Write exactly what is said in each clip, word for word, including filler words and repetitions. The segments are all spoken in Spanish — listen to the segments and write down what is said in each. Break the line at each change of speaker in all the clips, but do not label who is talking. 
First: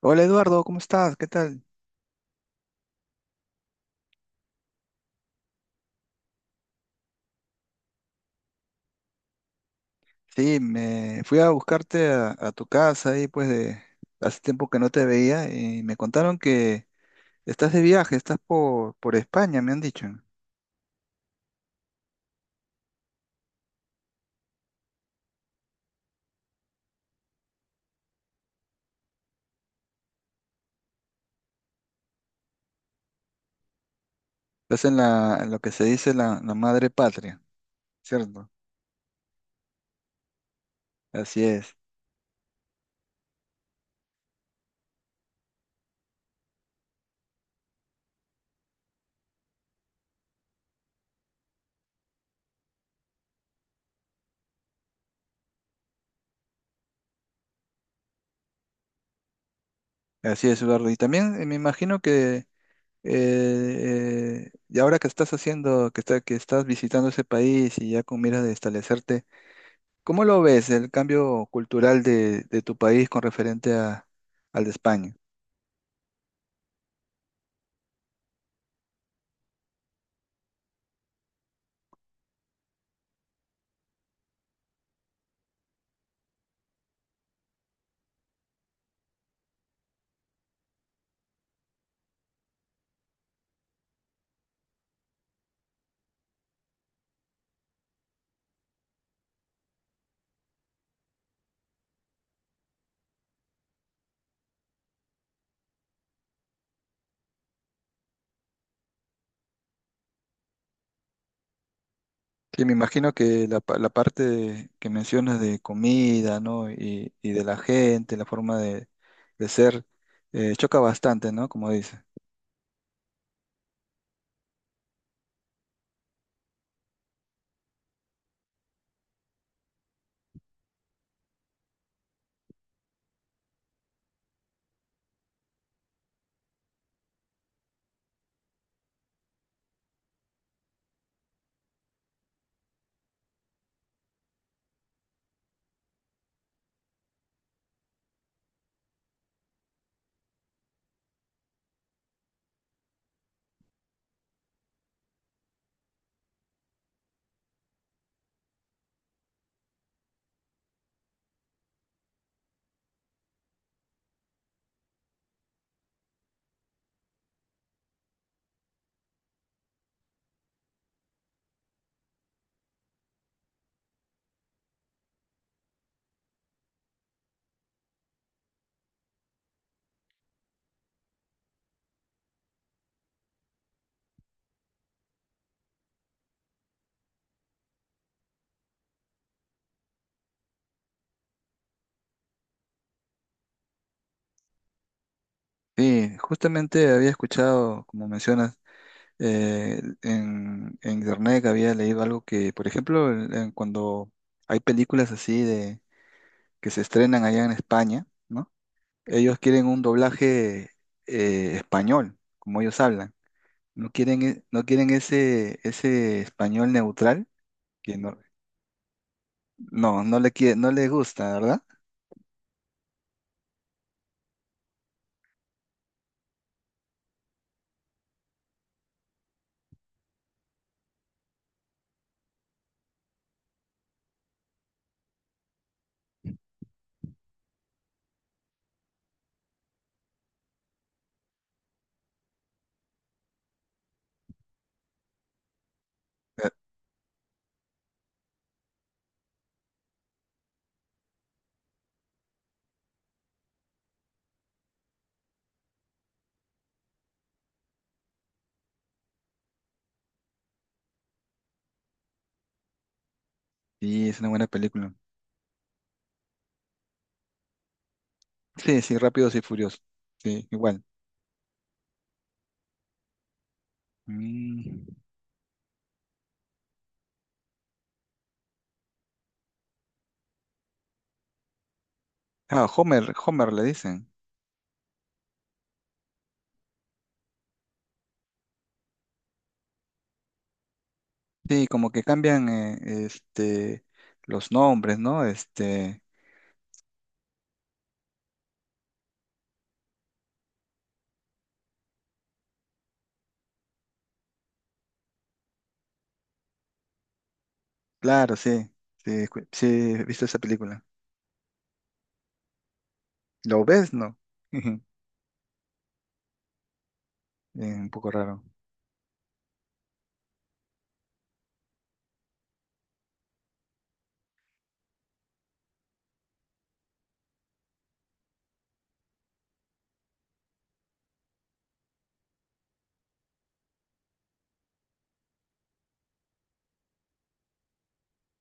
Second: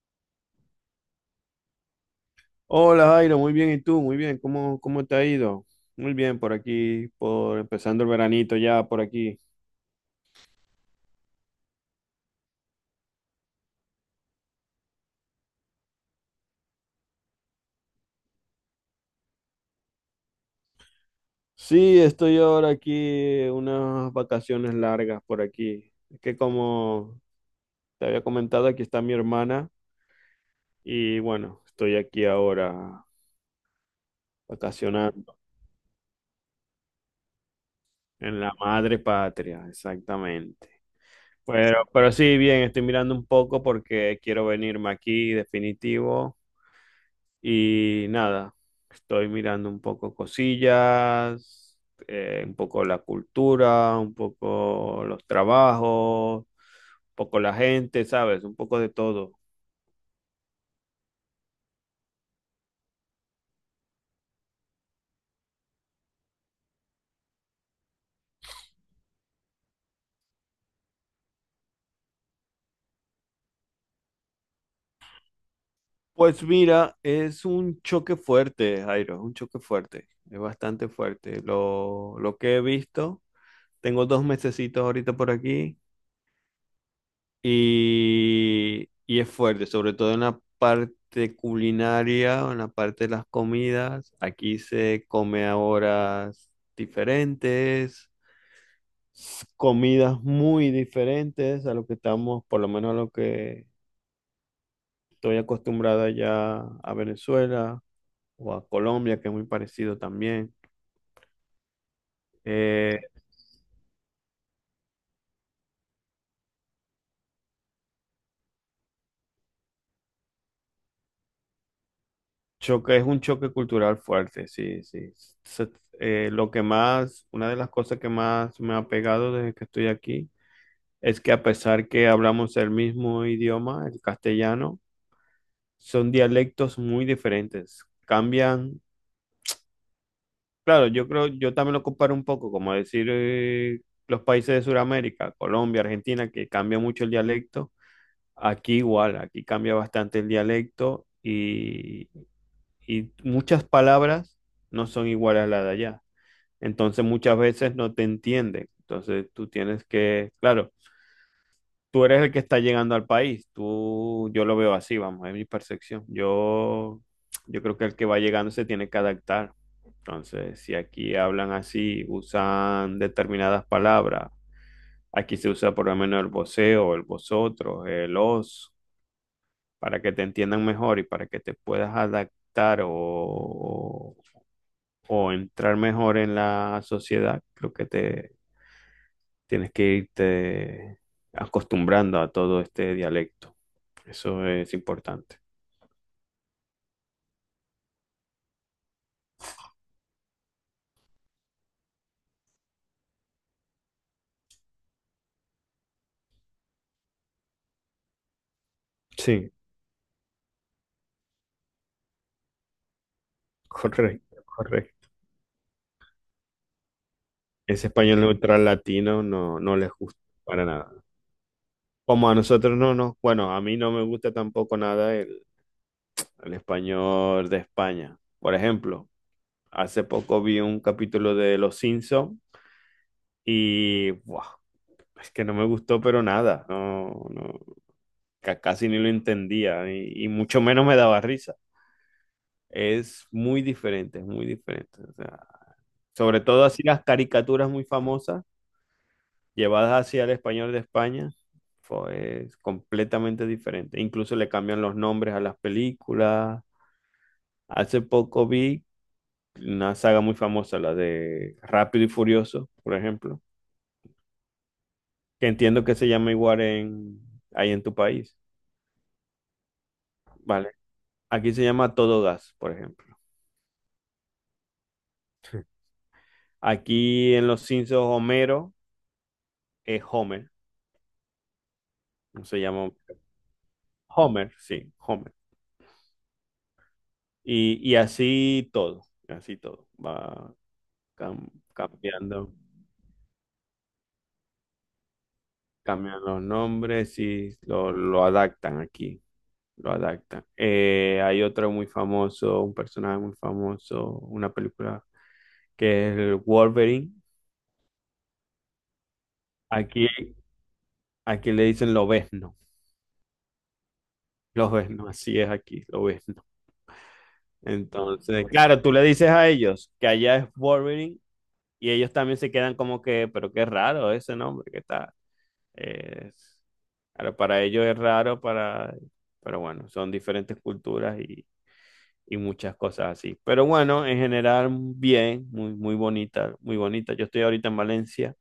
Hola Eduardo, ¿cómo estás? ¿Qué tal?
Hola Jairo, muy bien, ¿y tú? Muy bien, ¿cómo, cómo te ha ido? Muy bien, por aquí, por empezando el veranito ya por aquí.
Sí, me fui a buscarte a, a tu casa ahí pues de hace tiempo que no te veía y me contaron que estás de viaje, estás por, por España, me han dicho.
Sí, estoy ahora aquí, unas vacaciones largas por aquí. Es que como te había comentado, aquí está mi hermana y bueno, estoy aquí ahora
Estás en
vacacionando
la, en lo que se dice la, la madre patria,
en
¿cierto?
la madre patria, exactamente.
Así es,
Pero, pero sí, bien, estoy mirando un poco porque quiero venirme aquí, definitivo. Y nada, estoy mirando un poco cosillas, eh, un poco la cultura, un poco los trabajos, un poco la gente, ¿sabes? Un poco de todo.
así es Eduardo. Y también eh, me imagino que eh, eh, y ahora que estás haciendo, que, está, que estás visitando ese país y ya con miras de establecerte. ¿Cómo lo ves el cambio cultural de, de tu país con referente a- al de España?
Pues mira, es un choque fuerte, Jairo, es un choque fuerte, es bastante fuerte. Lo, lo que he visto, tengo dos mesecitos ahorita por aquí. Y, y es fuerte, sobre todo en la parte culinaria, en la parte de las comidas. Aquí se come a horas diferentes, comidas muy diferentes a lo que estamos, por lo menos a lo que estoy acostumbrada ya a Venezuela o a Colombia, que es muy parecido también.
Que me
Eh,
imagino que la, pa- la parte de- que mencionas de comida, ¿no? Y, y de la gente, la forma de, de ser, eh, choca bastante, ¿no? Como dices.
choque, es un choque cultural fuerte, sí, sí. Se- eh, lo que más, una de las cosas que más me ha pegado desde que estoy aquí es que a pesar que hablamos el mismo idioma, el castellano, son dialectos muy diferentes. Cambian, claro, yo creo, yo también lo comparo un poco, como decir eh, los países de Sudamérica, Colombia, Argentina, que cambia mucho el dialecto. Aquí igual, aquí cambia bastante el dialecto y, y muchas palabras no son iguales a las de allá. Entonces muchas veces no te entienden. Entonces tú tienes que, claro. Tú eres el que está llegando al país. Tú, yo lo veo así, vamos, es mi percepción. Yo, yo creo que el que va llegando se tiene que adaptar. Entonces, si aquí hablan así, usan determinadas palabras, aquí se usa por lo menos el voseo, el vosotros, el os, para que te entiendan mejor y para que te puedas adaptar o, o entrar mejor en la sociedad. Creo que te, tienes que irte acostumbrando a todo este dialecto. Eso es importante.
Sí, justamente había escuchado, como mencionas, eh, en, en internet que había leído algo que, por ejemplo, en- en cuando hay películas así de que se estrenan allá en España, ¿no? Ellos
Sí,
quieren un doblaje eh, español, como ellos hablan. No quieren,
correcto,
e- no quieren
correcto.
ese, ese español neutral
Ese
que no,
español neutral latino no, no les
no, no
gusta
le quiere,
para
no les
nada.
gusta, ¿verdad?
Como a nosotros no, no. Bueno, a mí no me gusta tampoco nada el, el español de España. Por ejemplo, hace poco vi un capítulo de Los Simpson y ¡buah! Es que no me gustó, pero nada. No, no, ca- casi ni lo entendía y y mucho menos me daba risa. Es muy diferente, es muy diferente. O sea, sobre
Eh,
todo así las caricaturas muy famosas llevadas hacia el español de España, fue- es completamente diferente. Incluso le cambian los nombres a las películas. Hace poco vi una saga muy famosa, la de Rápido y Furioso, por ejemplo,
Sí, es una buena película.
que entiendo que se llama igual en, ahí en tu país.
Sí, sí, Rápidos y Furiosos. Sí,
Vale,
igual.
aquí se llama Todo Gas, por ejemplo.
Mm.
Aquí en Los Simpsons, Homero es Homer, no se
Ah,
llama Homero.
Homer, Homer le dicen.
Homer, sí, Homer. Y, y así todo, así todo. Va cam-
Sí, como que cambian
cambiando,
eh, este, los nombres, ¿no? Este,
cambian los nombres y lo, lo adaptan aquí, lo adaptan. Eh, hay otro muy famoso, un personaje muy famoso, una película que es el Wolverine.
claro, sí, sí, escu- sí, he visto
Aquí,
esa película.
aquí le dicen lobezno,
¿Lo ves? No.
lobezno, así es aquí, lobezno.
Eh, un poco raro.
Entonces, claro, tú le dices a ellos que allá es Wolverine y ellos también se quedan como que, pero qué raro ese nombre que está. Es, claro, para ellos es raro, para, pero bueno, son diferentes culturas y, y muchas cosas así. Pero bueno, en general, bien, muy, muy bonita, muy bonita. Yo estoy ahorita en Valencia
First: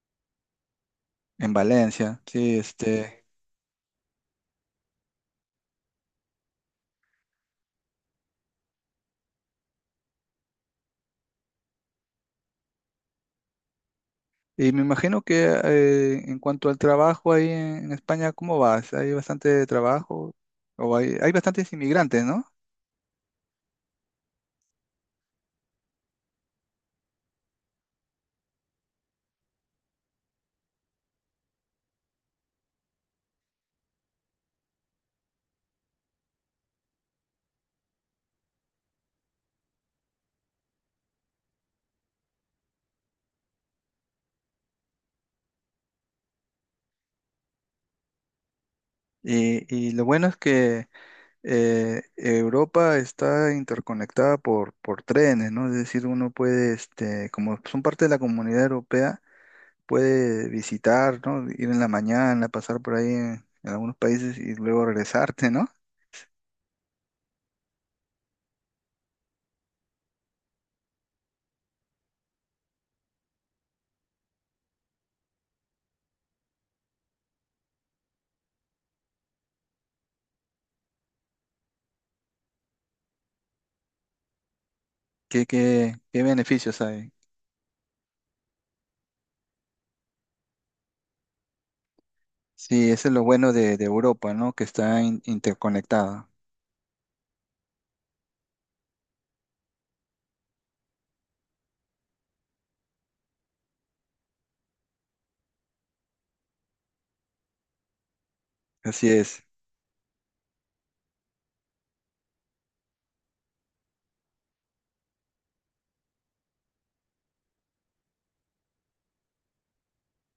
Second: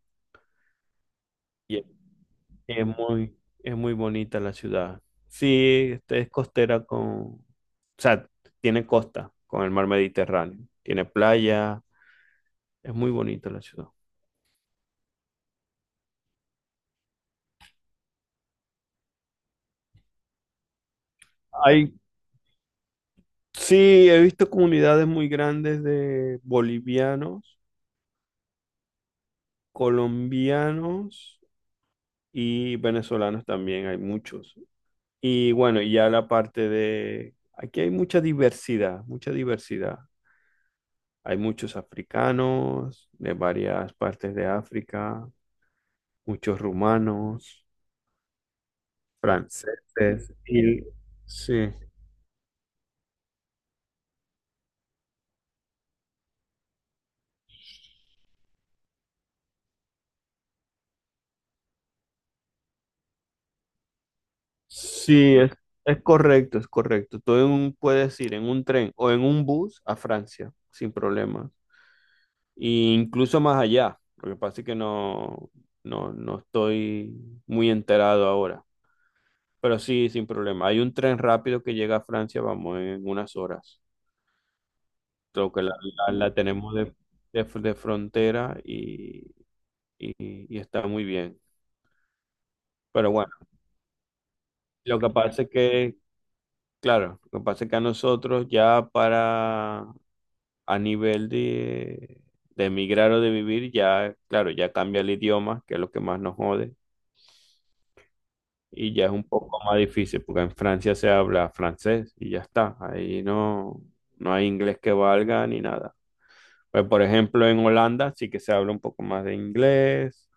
En
y es
Valencia, sí,
es
este.
muy, es muy bonita la ciudad. Sí, este es costera con, o sea, tiene costa con el mar Mediterráneo, tiene playa, es muy bonita la ciudad.
Y me imagino que eh, en cuanto al trabajo ahí en, en España, ¿cómo vas? ¿Hay bastante trabajo? O hay, hay bastantes
Hay,
inmigrantes, ¿no?
sí, he visto comunidades muy grandes de bolivianos, colombianos y venezolanos también hay muchos. Y bueno, y ya la parte de, aquí hay mucha diversidad, mucha diversidad. Hay muchos africanos de varias partes de África, muchos rumanos,
Y, y lo bueno
franceses
es
y
que
sí,
eh, Europa está interconectada por, por trenes, ¿no? Es decir, uno puede, este, como son parte de la comunidad europea, puede visitar, ¿no? Ir en la mañana, pasar por ahí en, en algunos países y luego
sí,
regresarte,
es,
¿no?
es correcto, es correcto. Tú en un- puedes ir en un tren o en un bus a Francia sin problema, e incluso más allá. Lo que pasa es que no, no, no estoy muy enterado ahora. Pero sí, sin problema. Hay un tren rápido que llega a Francia, vamos, en unas horas.
¿Qué,
Creo que la,
qué,
la-
qué
la tenemos
beneficios
de,
hay?
de- de frontera y, y- y está muy bien.
Sí, eso
Pero
es lo
bueno,
bueno de, de Europa, ¿no? Que
lo
está
que
in-
pasa es que,
interconectada.
claro, lo que pasa es que a nosotros ya para, a nivel de, de emigrar o de vivir, ya, claro, ya cambia el idioma, que es lo que más nos jode y ya
Así
es un
es,
poco más difícil porque en Francia se habla francés y ya está. Ahí no, no hay inglés que valga ni nada. Pues por ejemplo en Holanda sí que se habla un poco más de inglés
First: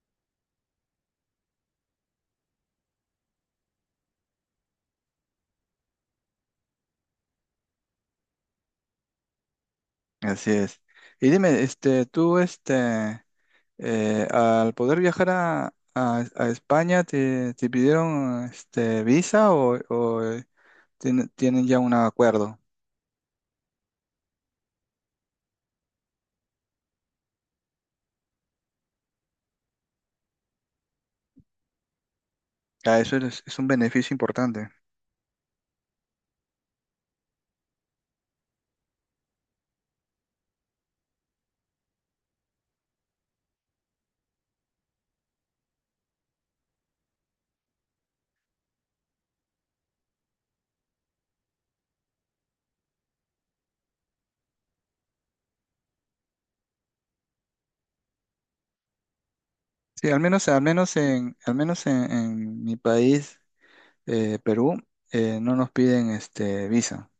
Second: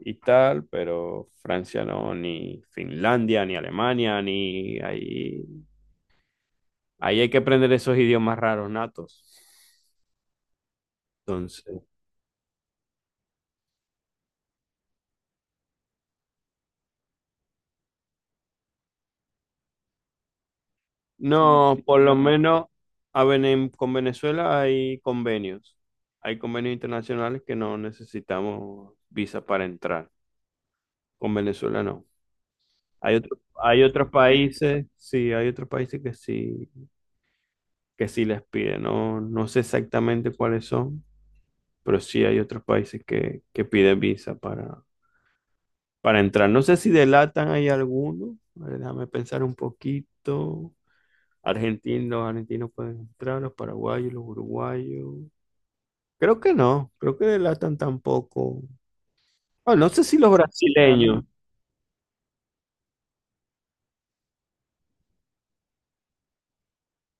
y tal, pero Francia no, ni Finlandia, ni Alemania, ni ahí, ahí hay que aprender esos idiomas raros natos.
así es. Y dime,
Entonces, sí,
este, tú, este, eh, al poder viajar a, a- a España, ¿te, te pidieron, este, visa o, o, eh, tiene- tienen
no,
ya
sí,
un
por lo claro.
acuerdo?
Menos a Vene- con Venezuela hay convenios. Hay convenios internacionales que no necesitamos visa para entrar. Con Venezuela no.
Ah,
Hay
eso
otro-
es, es un
hay otros
beneficio importante.
países, sí, hay otros países que sí, que sí les piden. No, no sé exactamente cuáles son, pero sí hay otros países que, que piden visa para, para entrar. No sé si delatan hay alguno. A ver, déjame pensar un poquito. Argentinos, los argentinos pueden entrar, los paraguayos, los uruguayos. Creo que no, creo que delatan tampoco. Ah, no sé
Sí,
si
al
los
menos, al menos
brasileños,
en, al menos en, en mi país, eh, Perú, eh, no nos piden, este, visa.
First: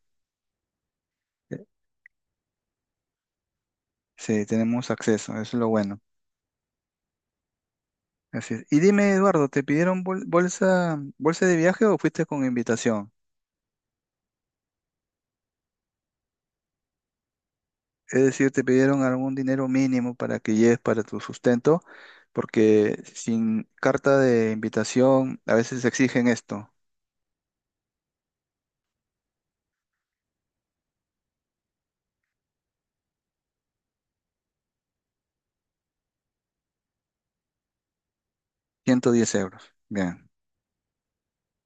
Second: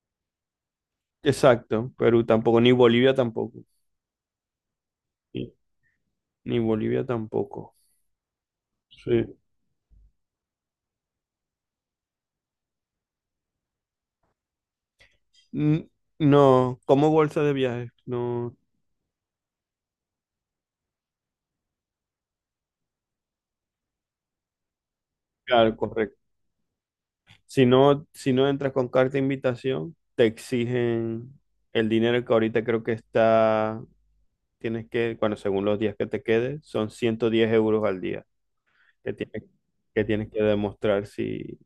Eh,
exacto, Perú tampoco, ni Bolivia tampoco.
Sí, tenemos acceso, eso es
Sí,
lo bueno.
ni Bolivia tampoco.
Así es. Y dime,
Sí,
Eduardo, ¿te pidieron bol- bolsa, bolsa de viaje o fuiste con invitación?
N- no, como bolsa de viaje,
Es decir,
no.
¿te pidieron algún dinero mínimo para que lleves para tu sustento? Porque sin carta de invitación a
Claro,
veces
correcto.
exigen esto,
Si no, si no entras con carta de invitación, te exigen el dinero que ahorita creo que está, tienes que, bueno, según los días que te quedes, son ciento diez euros al día que
110
tienes
euros.
que,
Bien,
tienes que demostrar si,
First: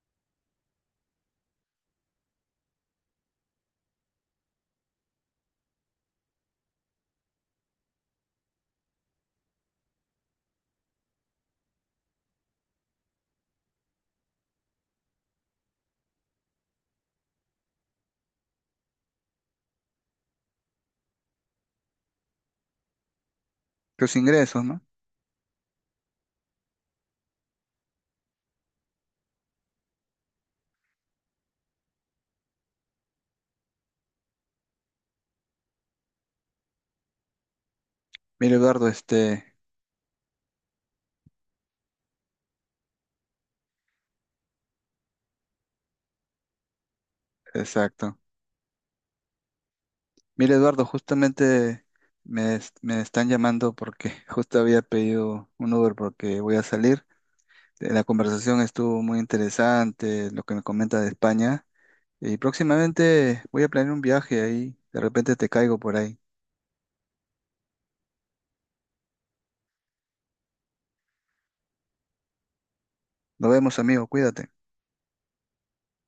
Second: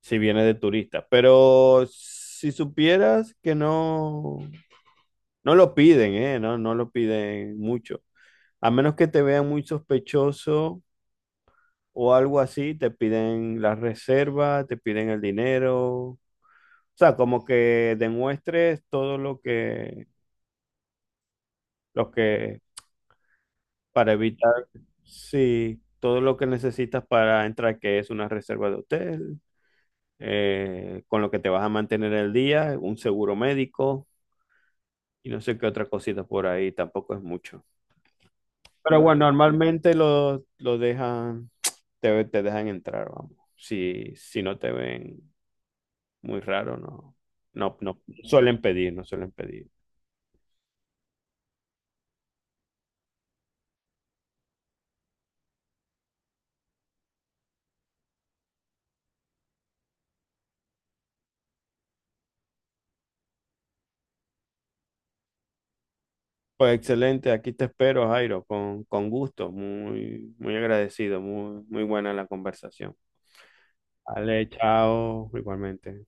si vienes de turista. Pero si supieras que no, no lo piden, ¿eh? No, no lo piden mucho. A menos que te vean muy sospechoso o algo así, te piden la reserva, te piden el dinero. O sea, como que demuestres todo lo que, lo que, para
tus ingresos,
evitar,
¿no?
sí, todo lo que necesitas para entrar, que es una reserva de hotel, eh, con lo que te vas a mantener el día, un seguro médico y no sé qué otra cosita por ahí, tampoco es mucho.
Mira, Eduardo,
Pero bueno,
este,
normalmente lo, lo dejan, te, te dejan entrar, vamos, si, si no te ven. Muy raro, no. No, no
exacto.
suelen pedir, no suelen pedir.
Mira, Eduardo, justamente me, es- me están llamando porque justo había pedido un Uber porque voy a salir. La conversación estuvo muy interesante, lo que me comenta de España. Y próximamente voy a planear un viaje ahí. De repente te caigo por ahí.
Pues excelente, aquí te espero, Jairo, con, con gusto. Muy, muy agradecido, muy, muy buena la conversación.
Nos vemos, amigo.
Vale,
Cuídate.
chao, igualmente.